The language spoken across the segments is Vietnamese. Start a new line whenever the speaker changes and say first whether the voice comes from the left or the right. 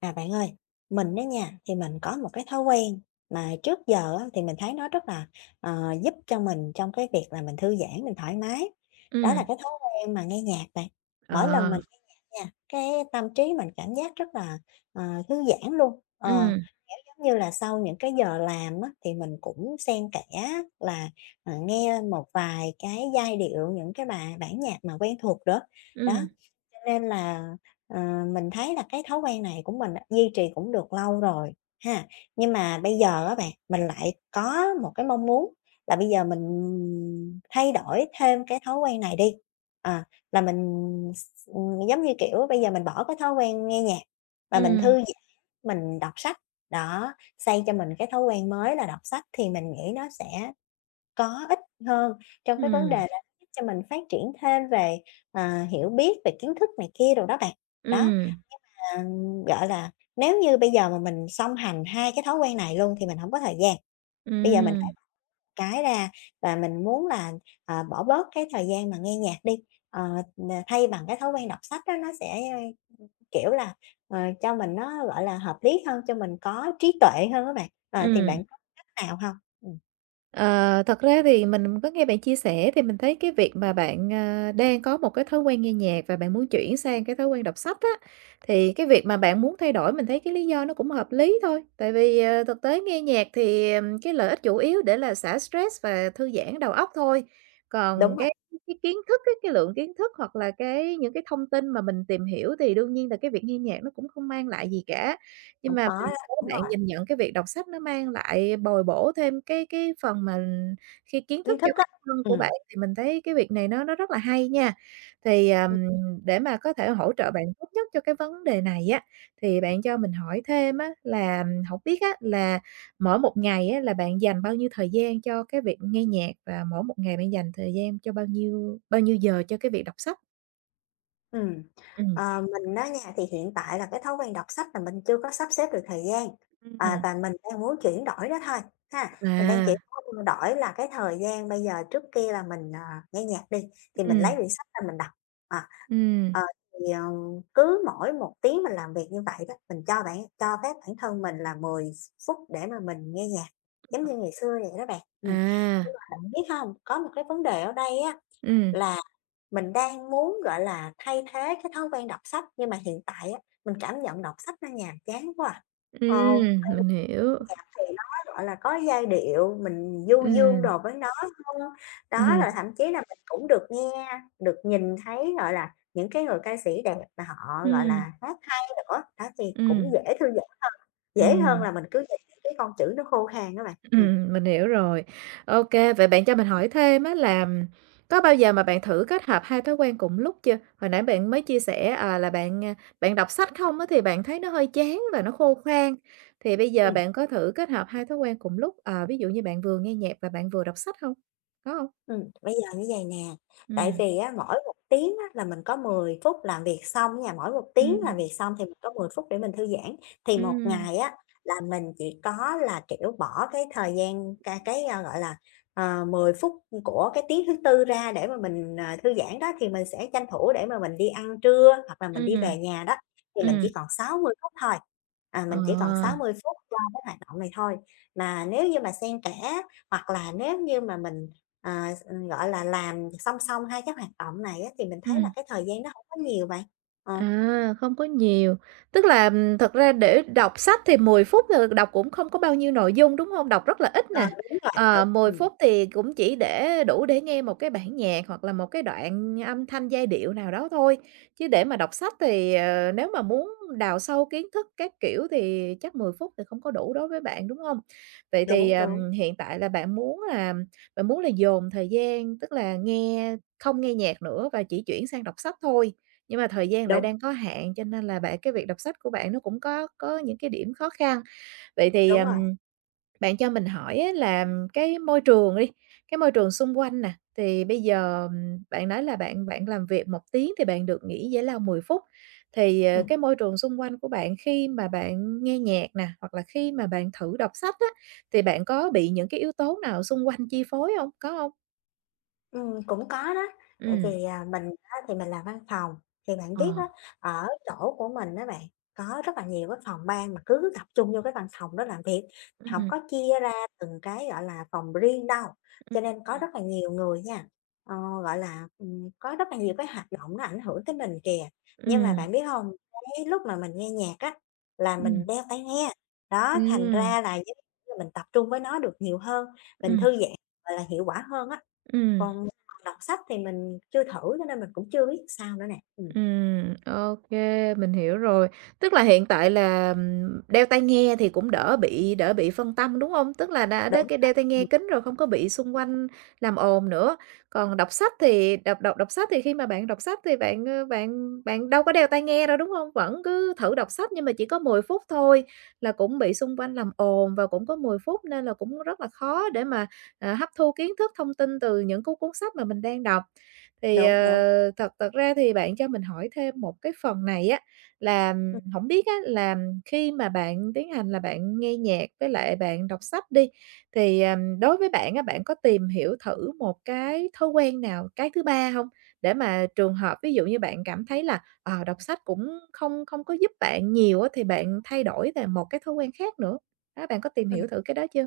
left: À bạn ơi, mình đó nha, thì mình có một cái thói quen mà trước giờ á, thì mình thấy nó rất là giúp cho mình trong cái việc là mình thư giãn, mình thoải mái. Đó là
right: Ừm,
left: cái thói quen mà nghe nhạc bạn. Mỗi
right: ờ,
left: lần mình nghe nhạc nha, cái tâm trí mình cảm giác rất là ờ, thư giãn luôn. Ờ,
right: ừm,
left: Kiểu giống như là sau những cái giờ làm á, thì mình cũng xen kẽ là nghe một vài cái giai điệu, những cái bài bản nhạc mà quen thuộc đó. Đó,
right: ừm,
left: cho nên là Ờ, mình thấy là cái thói quen này của mình á, duy trì cũng được lâu rồi ha, nhưng mà bây giờ á bạn, mình lại có một cái mong muốn là bây giờ mình thay đổi thêm cái thói quen này đi. Ờ, là mình s giống như, kiểu, bây giờ mình bỏ cái thói quen nghe nhạc và mình
right: ừm,
left: thư giãn, mình đọc sách, đó, xây cho mình cái thói quen mới là đọc sách thì mình nghĩ nó sẽ có ích hơn trong cái vấn đề
right: ừm,
left: là giúp cho mình phát triển thêm về, hiểu biết về kiến thức này kia rồi đó bạn. Đó,
right: ừm,
left: Ờ, gọi là, nếu như bây giờ mà mình song hành 2 cái thói quen này luôn thì mình hổng có thời gian. Bây giờ mình phải
right: ừm,
left: cái ra là mình muốn là, bỏ bớt cái thời gian mà nghe nhạc đi, ờ, thay bằng cái thói quen đọc sách á, nó sẽ, kiểu là, cho mình nó, gọi là, hợp lý hơn, cho mình có trí tuệ hơn á bạn. Ờ, thì
right: ừm.
left: bạn có cách nào hông? Ừm,
right: Ờ, thật ra thì mình có nghe bạn chia sẻ thì mình thấy cái việc mà bạn, đang có một cái thói quen nghe nhạc và bạn muốn chuyển sang cái thói quen đọc sách á, thì cái việc mà bạn muốn thay đổi mình thấy cái lý do nó cũng hợp lý thôi. Tại vì, thực tế nghe nhạc thì, cái lợi ích chủ yếu để là xả stress và thư giãn đầu óc thôi. Còn
left: đúng rồi,
right: cái kiến thức á, cái lượng kiến thức hoặc là những cái thông tin mà mình tìm hiểu thì đương nhiên là cái việc nghe nhạc nó cũng không mang lại gì cả. Nhưng
left: hổng
right: mà
left: có
right: mình
left: đó,
right: thấy
left: đúng
right: bạn
left: rồi,
right: nhìn nhận cái việc đọc sách nó mang lại bồi bổ thêm cái phần mà khi kiến thức
left: kiến
right: cho
left: thức á.
right: bản thân
left: Ừm.
right: của bạn
left: Ừm.
right: thì mình thấy cái việc này nó rất là hay nha. Thì, để mà có thể hỗ trợ bạn tốt nhất cho cái vấn đề này á, thì bạn cho mình hỏi thêm á là hổng biết á là mỗi một ngày á là bạn dành bao nhiêu thời gian cho cái việc nghe nhạc và mỗi một ngày bạn dành thời gian cho bao nhiêu giờ cho cái việc đọc sách?
left: Ừm,
right: Ừm.
left: mình á nha, thì hiện tại là cái thói quen đọc sách là mình chưa có sắp xếp được thời gian,
right: Ừm.
left: và mình đang muốn chuyển đổi đó thôi ha. Mình đang
right: À,
left: chỉ muốn đổi là cái thời gian bây giờ trước kia là mình, nghe nhạc đi, thì mình lấy
right: ừm.
left: quyển sách ra mình đọc, à.
right: Ừm,
left: Ờ, thì, cứ mỗi một tiếng mình làm việc như vậy đó, mình cho bạn cho phép bản thân mình là 10 phút để mà mình nghe nhạc, giống
right: ờ.
left: như ngày xưa vậy đó bạn.
right: À,
left: Nhưng mà bạn biết không có một cái vấn đề ở đây á
right: ừm.
left: là mình đang muốn, gọi là, thay thế cái thói quen đọc sách, nhưng mà hiện tại á, mình cảm nhận đọc sách nó nhàm chán quá à. Ờ,
right: Ừm, mình hiểu.
left: thì nó, gọi là, có giai điệu, mình du dương
right: Ừm,
left: đồ với nó hơn.
right: ừm,
left: Đó, là thậm chí là mình cũng được nghe, được nhìn thấy, gọi là, những cái người ca sĩ đẹp mà họ, gọi
right: ừm,
left: là, hát hay nữa, đó, thì cũng
right: ừm,
left: dễ thư giãn, dễ hơn
right: ừm,
left: là mình cứ nhìn những cái con chữ nó khô khan á bạn.
right: mình hiểu rồi. OK, vậy bạn cho mình hỏi thêm á là có bao giờ mà bạn thử kết hợp 2 thói quen cùng lúc chưa? Hồi nãy bạn mới chia sẻ, là bạn, bạn đọc sách không á thì bạn thấy nó hơi chán và nó khô khan, thì bây giờ
left: Ừm.
right: bạn có thử kết hợp 2 thói quen cùng lúc, ví dụ như bạn vừa nghe nhạc và bạn vừa đọc sách hông? Có hông?
left: Bây giờ như vậy nè, tại
right: Ừm,
left: vì á, mỗi một tiếng á, là mình có 10 phút làm việc xong nha, mỗi một tiếng
right: ừm,
left: làm việc xong thì mình có 10 phút để mình thư giãn. Thì một
right: ừm,
left: ngày á, là mình chỉ có là, kiểu, bỏ cái thời gian gọi là, 10 phút của cái tiếng thứ Tư ra để mà mình, thư giãn đó, thì mình sẽ tranh thủ để mà mình đi ăn trưa hoặc là mình đi
right: ừm,
left: về nhà đó, thì mình
right: ừm,
left: chỉ còn 60 phút thôi. À,
right: ờ,
left: mình chỉ còn 60 phút cho cái hoạt động này thôi. Mà nếu như mà xen kẽ hoặc là nếu như mà mình À, gọi là, làm song song hai cái hoạt động này á, thì mình thấy là
right: ừm.
left: cái thời gian nó không có nhiều vậy. Ờ,
right: À, không có nhiều. Tức là, thật ra để đọc sách thì 10 phút là đọc cũng không có bao nhiêu nội dung, đúng không? Đọc rất là ít
left: Ờ,
right: nè.
left: đúng rồi.
right: Ờ,
left: Đúng,
right: 10 phút thì cũng chỉ để đủ để nghe một cái bản nhạc hoặc là một cái đoạn âm thanh giai điệu nào đó thôi. Chứ để mà đọc sách thì, nếu mà muốn đào sâu kiến thức các kiểu thì chắc 10 phút thì không có đủ đối với bạn, đúng không? Vậy thì,
left: đúng, đúng,
right: hiện tại là bạn muốn là dồn thời gian, tức là không nghe nhạc nữa và chỉ chuyển sang đọc sách thôi, nhưng mà thời gian lại
left: đúng,
right: đang có hạn, cho nên là bạn cái việc đọc sách của bạn nó cũng có những cái điểm khó khăn. Vậy thì,
left: đúng rồi,
right: bạn cho mình hỏi á là cái môi trường đi, cái môi trường xung quanh nè, thì bây giờ, bạn nói là bạn bạn làm việc một tiếng thì bạn được nghỉ giải lao 10 phút, thì,
left: ừm.
right: cái môi trường xung quanh của bạn khi mà bạn nghe nhạc nè, hoặc là khi mà bạn thử đọc sách á, thì bạn có bị những cái yếu tố nào xung quanh chi phối không? Có không?
left: Cũng có đó, tại
right: Ừm.
left: vì, mình á thì mình làm văn phòng, thì bạn
right: Ờ.
left: biết á, ở chỗ của mình á bạn, có rất là nhiều cái phòng ban mà cứ tập trung vô cái văn phòng đó làm việc,
right: Ừm,
left: hổng
right: ừm,
left: có chia ra từng cái, gọi là, phòng riêng đâu. Cho nên có rất là nhiều người nha, ờ, gọi là, có rất là nhiều cái hoạt động nó ảnh hưởng tới mình kìa. Nhưng mà
right: ừm,
left: bạn biết hông, cái lúc mà mình nghe nhạc á, là mình
right: ừm,
left: đeo tai nghe, đó, thành
right: ừm,
left: ra là giống như là mình tập trung với nó được nhiều hơn, mình
right: ừm,
left: thư giãn, gọi là, hiệu quả hơn á.
right: ừm.
left: Còn đọc sách thì mình chưa thử cho nên mình cũng chưa biết sao nữa nè.
right: OK, mình hiểu rồi. Tức là hiện tại là, đeo tai nghe thì cũng đỡ bị phân tâm, đúng không? Tức là đã
left: Đúng
right: cái
left: vậy,
right: đeo tai nghe kính rồi không có bị xung quanh làm ồn nữa. Còn đọc sách thì đọc đọc đọc sách thì khi mà bạn đọc sách thì bạn, bạn đâu có đeo tai nghe đâu, đúng không? Vẫn cứ thử đọc sách nhưng mà chỉ có 10 phút thôi là cũng bị xung quanh làm ồn và cũng có 10 phút nên là cũng rất là khó để mà, hấp thu kiến thức, thông tin từ những cuốn cuốn sách mà mình đang đọc. Thì,
left: đúng, đúng,
right: thật thật ra thì bạn cho mình hỏi thêm một cái phần này á, là
left: ừm,
right: không biết á là khi mà bạn tiến hành là bạn nghe nhạc với lại bạn đọc sách đi, thì, đối với bạn á, bạn có tìm hiểu thử một cái thói quen nào, cái thứ ba không? Để mà trường hợp ví dụ như bạn cảm thấy là, đọc sách cũng không không có giúp bạn nhiều á, thì bạn thay đổi về một cái thói quen khác nữa. Đó, bạn có tìm hiểu
left: ừm.
right: thử cái đó chưa?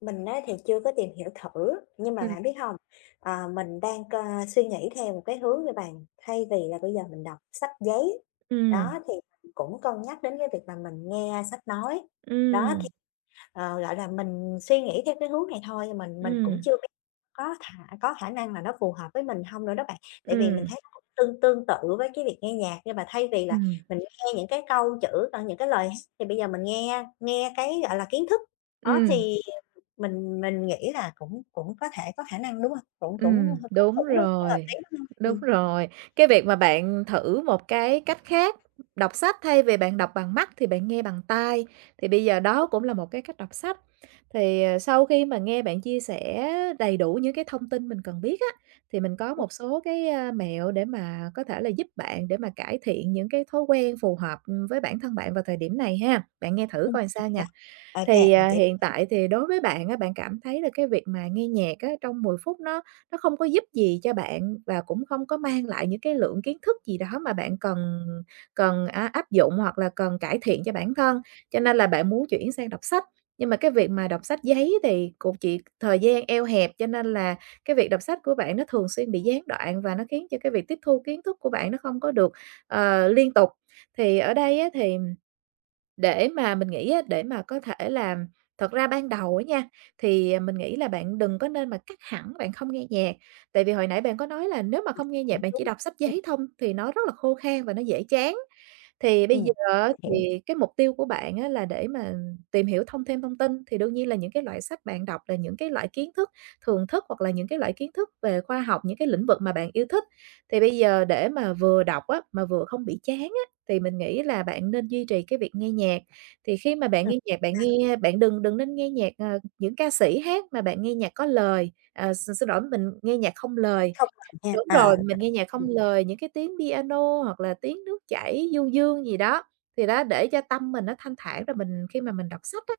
left: Mình á thì chưa có tìm hiểu thử, nhưng mà
right: Ừ
left: bạn biết hông, mình đang c suy nghĩ theo một cái hướng như bạn, thay vì là bây giờ mình đọc sách giấy,
right: ừ
left: đó, thì mình cũng cân nhắc đến cái việc là mình nghe sách nói. Đó,
right: ừ
left: thì, gọi là, mình suy nghĩ theo cái hướng này thôi, mình
right: ừ
left: cũng chưa Có khả có khả năng là nó phù hợp với mình hông nữa đó bạn.
right: ừ
left: Tại vì mình thấy nó cũng tương tương tự với cái việc nghe nhạc, nhưng mà thay vì là
right: ừm.
left: mình nghe những cái câu chữ, những cái lời hát thì bây giờ mình nghe nghe cái, gọi là, kiến thức. Đó,
right: Ừm.
left: thì mình nghĩ là cũng cũng có thể có khả năng, đúng hông? Cũng cũng h cũng
right: Đúng
left: cũng đúng cũng hợp
right: rồi,
left: lý, đúng hông?
right: đúng rồi. Cái việc mà bạn thử một cái cách khác, đọc sách thay vì bạn đọc bằng mắt thì bạn nghe bằng tai, thì bây giờ đó cũng là một cái cách đọc sách. Thì, ờ, sau khi mà nghe bạn chia sẻ đầy đủ những cái thông tin mình cần biết á, thì mình có
left: Ừm,
right: một số cái, mẹo để mà có thể là giúp bạn để mà cải thiện những cái thói quen phù hợp, với bản thân bạn vào thời điểm này ha. Bạn nghe thử coi
left: hay
right: sao
left: quá,
right: nha.
left: ô kê,
right: Thì,
left: bạn chỉ
right: hiện tại thì đối với bạn á, bạn cảm thấy là cái việc mà nghe nhạc á, trong 10 phút nó không có giúp gì cho bạn và cũng không có mang lại những cái lượng kiến thức gì đó mà bạn cần cần á, áp dụng hoặc là cần cải thiện cho bản thân, cho nên là bạn muốn chuyển sang đọc sách. Nhưng mà cái việc mà đọc sách giấy thì cũng chỉ thời gian eo hẹp, cho nên là cái việc đọc sách của bạn nó thường xuyên bị gián đoạn và nó khiến cho cái việc tiếp thu kiến thức của bạn nó không có được, liên tục. Thì ở đây á, thì để mà mình nghĩ á, để mà có thể là thật ra ban đầu á nha, thì, mình nghĩ là bạn đừng có nên mà cắt hẳn, bạn không nghe nhạc. Tại vì hồi nãy bạn có nói là nếu mà không nghe nhạc,
left: cũng
right: bạn chỉ
left: đúng.
right: đọc sách
left: Ừm,
right: giấy thông thì nó rất là khô khan và nó dễ chán. Thì bây giờ
left: ừm,
right: á
left: mình hiểu,
right: thì cái mục tiêu của bạn á là để mà tìm hiểu thêm thông tin, thì đương nhiên là những cái loại sách bạn đọc là những cái loại kiến thức thường thức hoặc là những cái loại kiến thức về khoa học, những cái lĩnh vực mà bạn yêu thích. Thì bây giờ để mà vừa đọc á, mà vừa không bị chán á, thì mình nghĩ là bạn nên duy trì cái việc nghe nhạc. Thì khi mà bạn
left: ừm,
right: nghe nhạc, bạn đừng đừng nên nghe nhạc, những ca sĩ hát mà bạn nghe nhạc có lời, à, x xin lỗi, mình nghe nhạc không lời.
left: không ngờ
right: Đúng
left: ha,
right: rồi,
left: là
right: mình nghe nhạc
left: đúng,
right: không lời, những cái tiếng piano hoặc là tiếng nước chảy du dương gì đó, thì đó, để cho tâm mình nó thanh thản rồi mình khi mà mình đọc sách á,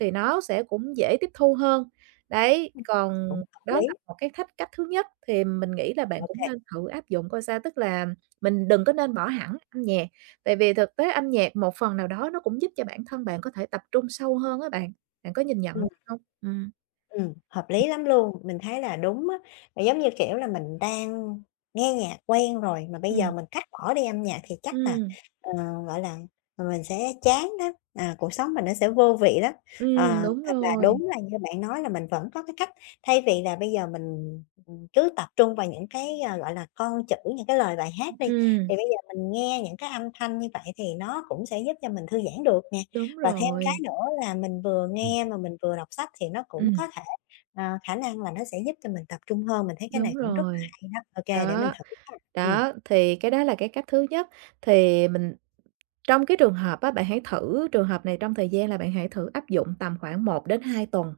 right: thì nó sẽ cũng dễ tiếp thu hơn. Đấy, còn
left: cũng hợp
right: đó là
left: lý,
right: một cái thách cách thứ nhất thì mình nghĩ là bạn
left: ô
right: cũng
left: kê.
right: nên thử áp dụng coi sao, tức là mình đừng có nên bỏ hẳn âm nhạc, tại vì thực tế âm nhạc một phần nào đó nó cũng giúp cho bản thân bạn có thể tập trung sâu hơn á bạn. Bạn có nhìn nhận
left: Ừm.
right: vậy không? Ừm.
left: Hợp lý lắm luôn, mình thấy là đúng á. Là giống như, kiểu là, mình đang nghe nhạc quen rồi mà bây
right: Ừm.
left: giờ mình cắt bỏ đi âm nhạc thì chắc là,
right: Ừm,
left: ờ, gọi là, mình sẽ chán đó à, cuộc sống mình nó sẽ vô vị lắm. Ờ,
right: đúng
left: thật là
right: rồi,
left: đúng là như bạn nói là mình vẫn có cái cách thay vì là bây giờ mình, cứ tập trung vào những cái, gọi là, con chữ, những cái lời bài hát đi,
right: ừm.
left: thì bây giờ mình nghe những cái âm thanh như vậy thì nó cũng sẽ giúp cho mình thư giãn được nè.
right: Đúng
left: Và thêm cái
right: rồi.
left: nữa là mình vừa
right: Ừm.
left: nghe mà mình vừa đọc sách thì nó cũng
right: Ừm,
left: có thể, khả năng là nó sẽ giúp cho mình tập trung hơn, mình thấy cái
right: đúng
left: này cũng rất là
right: rồi.
left: hay đó. Ô để mình
right: Đó,
left: thử ha.
right: đó, thì cái đó là cái cách thứ nhất. Thì mình Trong cái trường hợp á, bạn hãy thử trường hợp này trong thời gian là bạn hãy thử áp dụng tầm khoảng một đến hai tuần.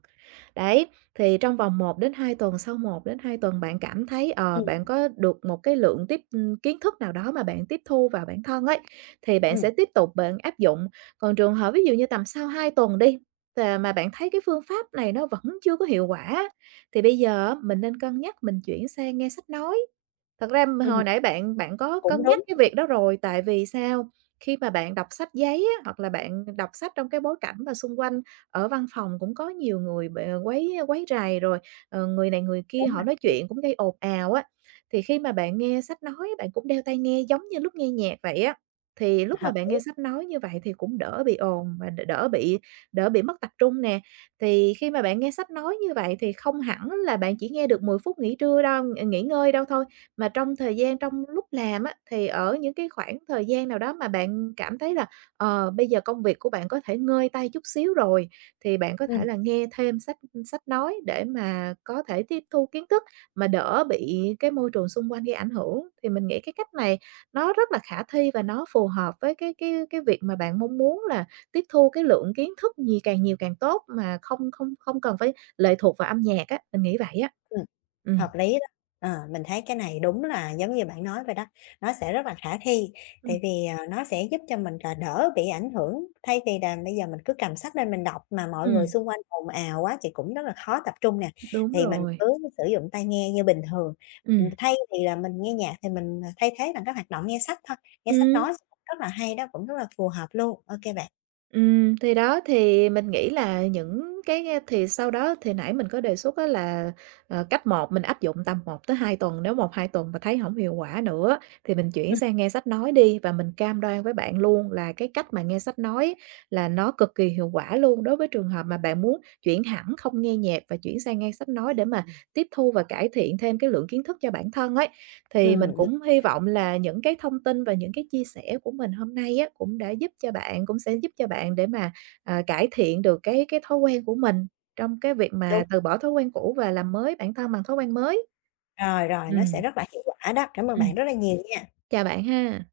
right: Đấy, thì trong vòng một đến hai tuần, sau một đến hai tuần bạn cảm thấy, ờ,
left: ừm,
right: bạn có được một cái lượng kiến thức nào đó mà bạn tiếp thu vào bản thân ấy, thì bạn sẽ
left: ừm,
right: tiếp tục bạn áp dụng. Còn trường hợp ví dụ như tầm sau 2 tuần đi, tà mà bạn thấy cái phương pháp này nó vẫn chưa có hiệu quả thì bây giờ á, mình nên cân nhắc mình chuyển sang nghe sách nói. Thật ra
left: ừm,
right: hồi nãy bạn bạn có
left: cũng
right: cân nhắc
left: đúng,
right: cái việc đó rồi, tại vì sao? Khi mà bạn đọc sách giấy á, hoặc là bạn đọc sách trong cái bối cảnh mà xung quanh ở văn phòng cũng có nhiều người b quấy quấy rầy rồi, người này người kia
left: đúng
right: họ
left: rồi,
right: nói chuyện cũng gây ồn ào á, thì khi mà bạn nghe sách nói bạn cũng đeo tai nghe giống như lúc nghe nhạc vậy á, thì lúc mà
left: hợp
right: bạn nghe
left: lý.
right: sách nói như vậy thì cũng đỡ bị ồn và đ đỡ bị mất tập trung nè. Thì khi mà bạn nghe sách nói như vậy thì không hẳn là bạn chỉ nghe được 10 phút nghỉ trưa đâu, nghỉ ngơi đâu thôi, mà trong thời gian trong lúc làm á, thì ở những cái khoảng thời gian nào đó mà bạn cảm thấy là, bây giờ công việc của bạn có thể ngơi tay chút xíu rồi, thì bạn có
left: Ừm.
right: thể là nghe thêm sách sách nói để mà có thể tiếp thu kiến thức, mà đỡ bị cái môi trường xung quanh gây ảnh hưởng. Thì mình nghĩ cái cách này nó rất là khả thi và nó phù hợp với cái việc mà bạn mong muốn là tiếp thu cái lượng kiến thức nhiều càng tốt, mà không không không cần phải lệ thuộc vào âm nhạc á, mình nghĩ vậy á.
left: Ừm,
right: Ừ
left: hợp lý đó. Ờ, mình thấy cái này đúng là giống như bạn nói vậy đó, nó sẽ rất là khả thi,
right: ừ.
left: tại vì, nó sẽ giúp cho mình là đỡ bị ảnh hưởng, thay vì là bây giờ mình cứ cầm sách lên mình đọc mà mọi người
right: Ừm.
left: xung quanh ồn ào quá thì cũng rất là khó tập trung nè,
right: Đúng
left: thì mình
right: rồi.
left: cứ sử dụng tai nghe như bình thường.
right: Ừm.
left: Thay vì là mình nghe nhạc thì mình, thay thế bằng các hoạt động nghe sách thôi, nghe sách
right: Ừm,
left: nói cũng rất là hay đó, cũng rất là phù hợp luôn. Ô kê bạn.
right: thì đó, thì mình nghĩ là những cái, thì sau đó thì nãy mình có đề xuất á là, cách một mình áp dụng tầm một tới hai tuần, nếu một hai tuần mà thấy hổng hiệu quả nữa thì mình chuyển
left: Ừm.
right: sang nghe sách nói đi. Và mình cam đoan với bạn luôn là cái cách mà nghe sách nói là nó cực kỳ hiệu quả luôn, đối với trường hợp mà bạn muốn chuyển hẳn không nghe nhạc và chuyển sang nghe sách nói để mà tiếp thu và cải thiện thêm cái lượng kiến thức cho bản thân ấy. Thì mình
left: Ừm,
right: cũng hy vọng là những cái thông tin và những cái chia sẻ của mình hôm nay á, cũng sẽ giúp cho bạn để mà, cải thiện được cái thói quen của mình trong cái việc
left: đúng,
right: mà từ bỏ thói quen cũ và làm mới bản thân bằng thói quen mới.
left: rồi, rồi, nó sẽ
right: Ừ,
left: rất là hiệu quả đó. Cảm ơn bạn
right: ừm,
left: rất là nhiều nha.
right: chào bạn ha.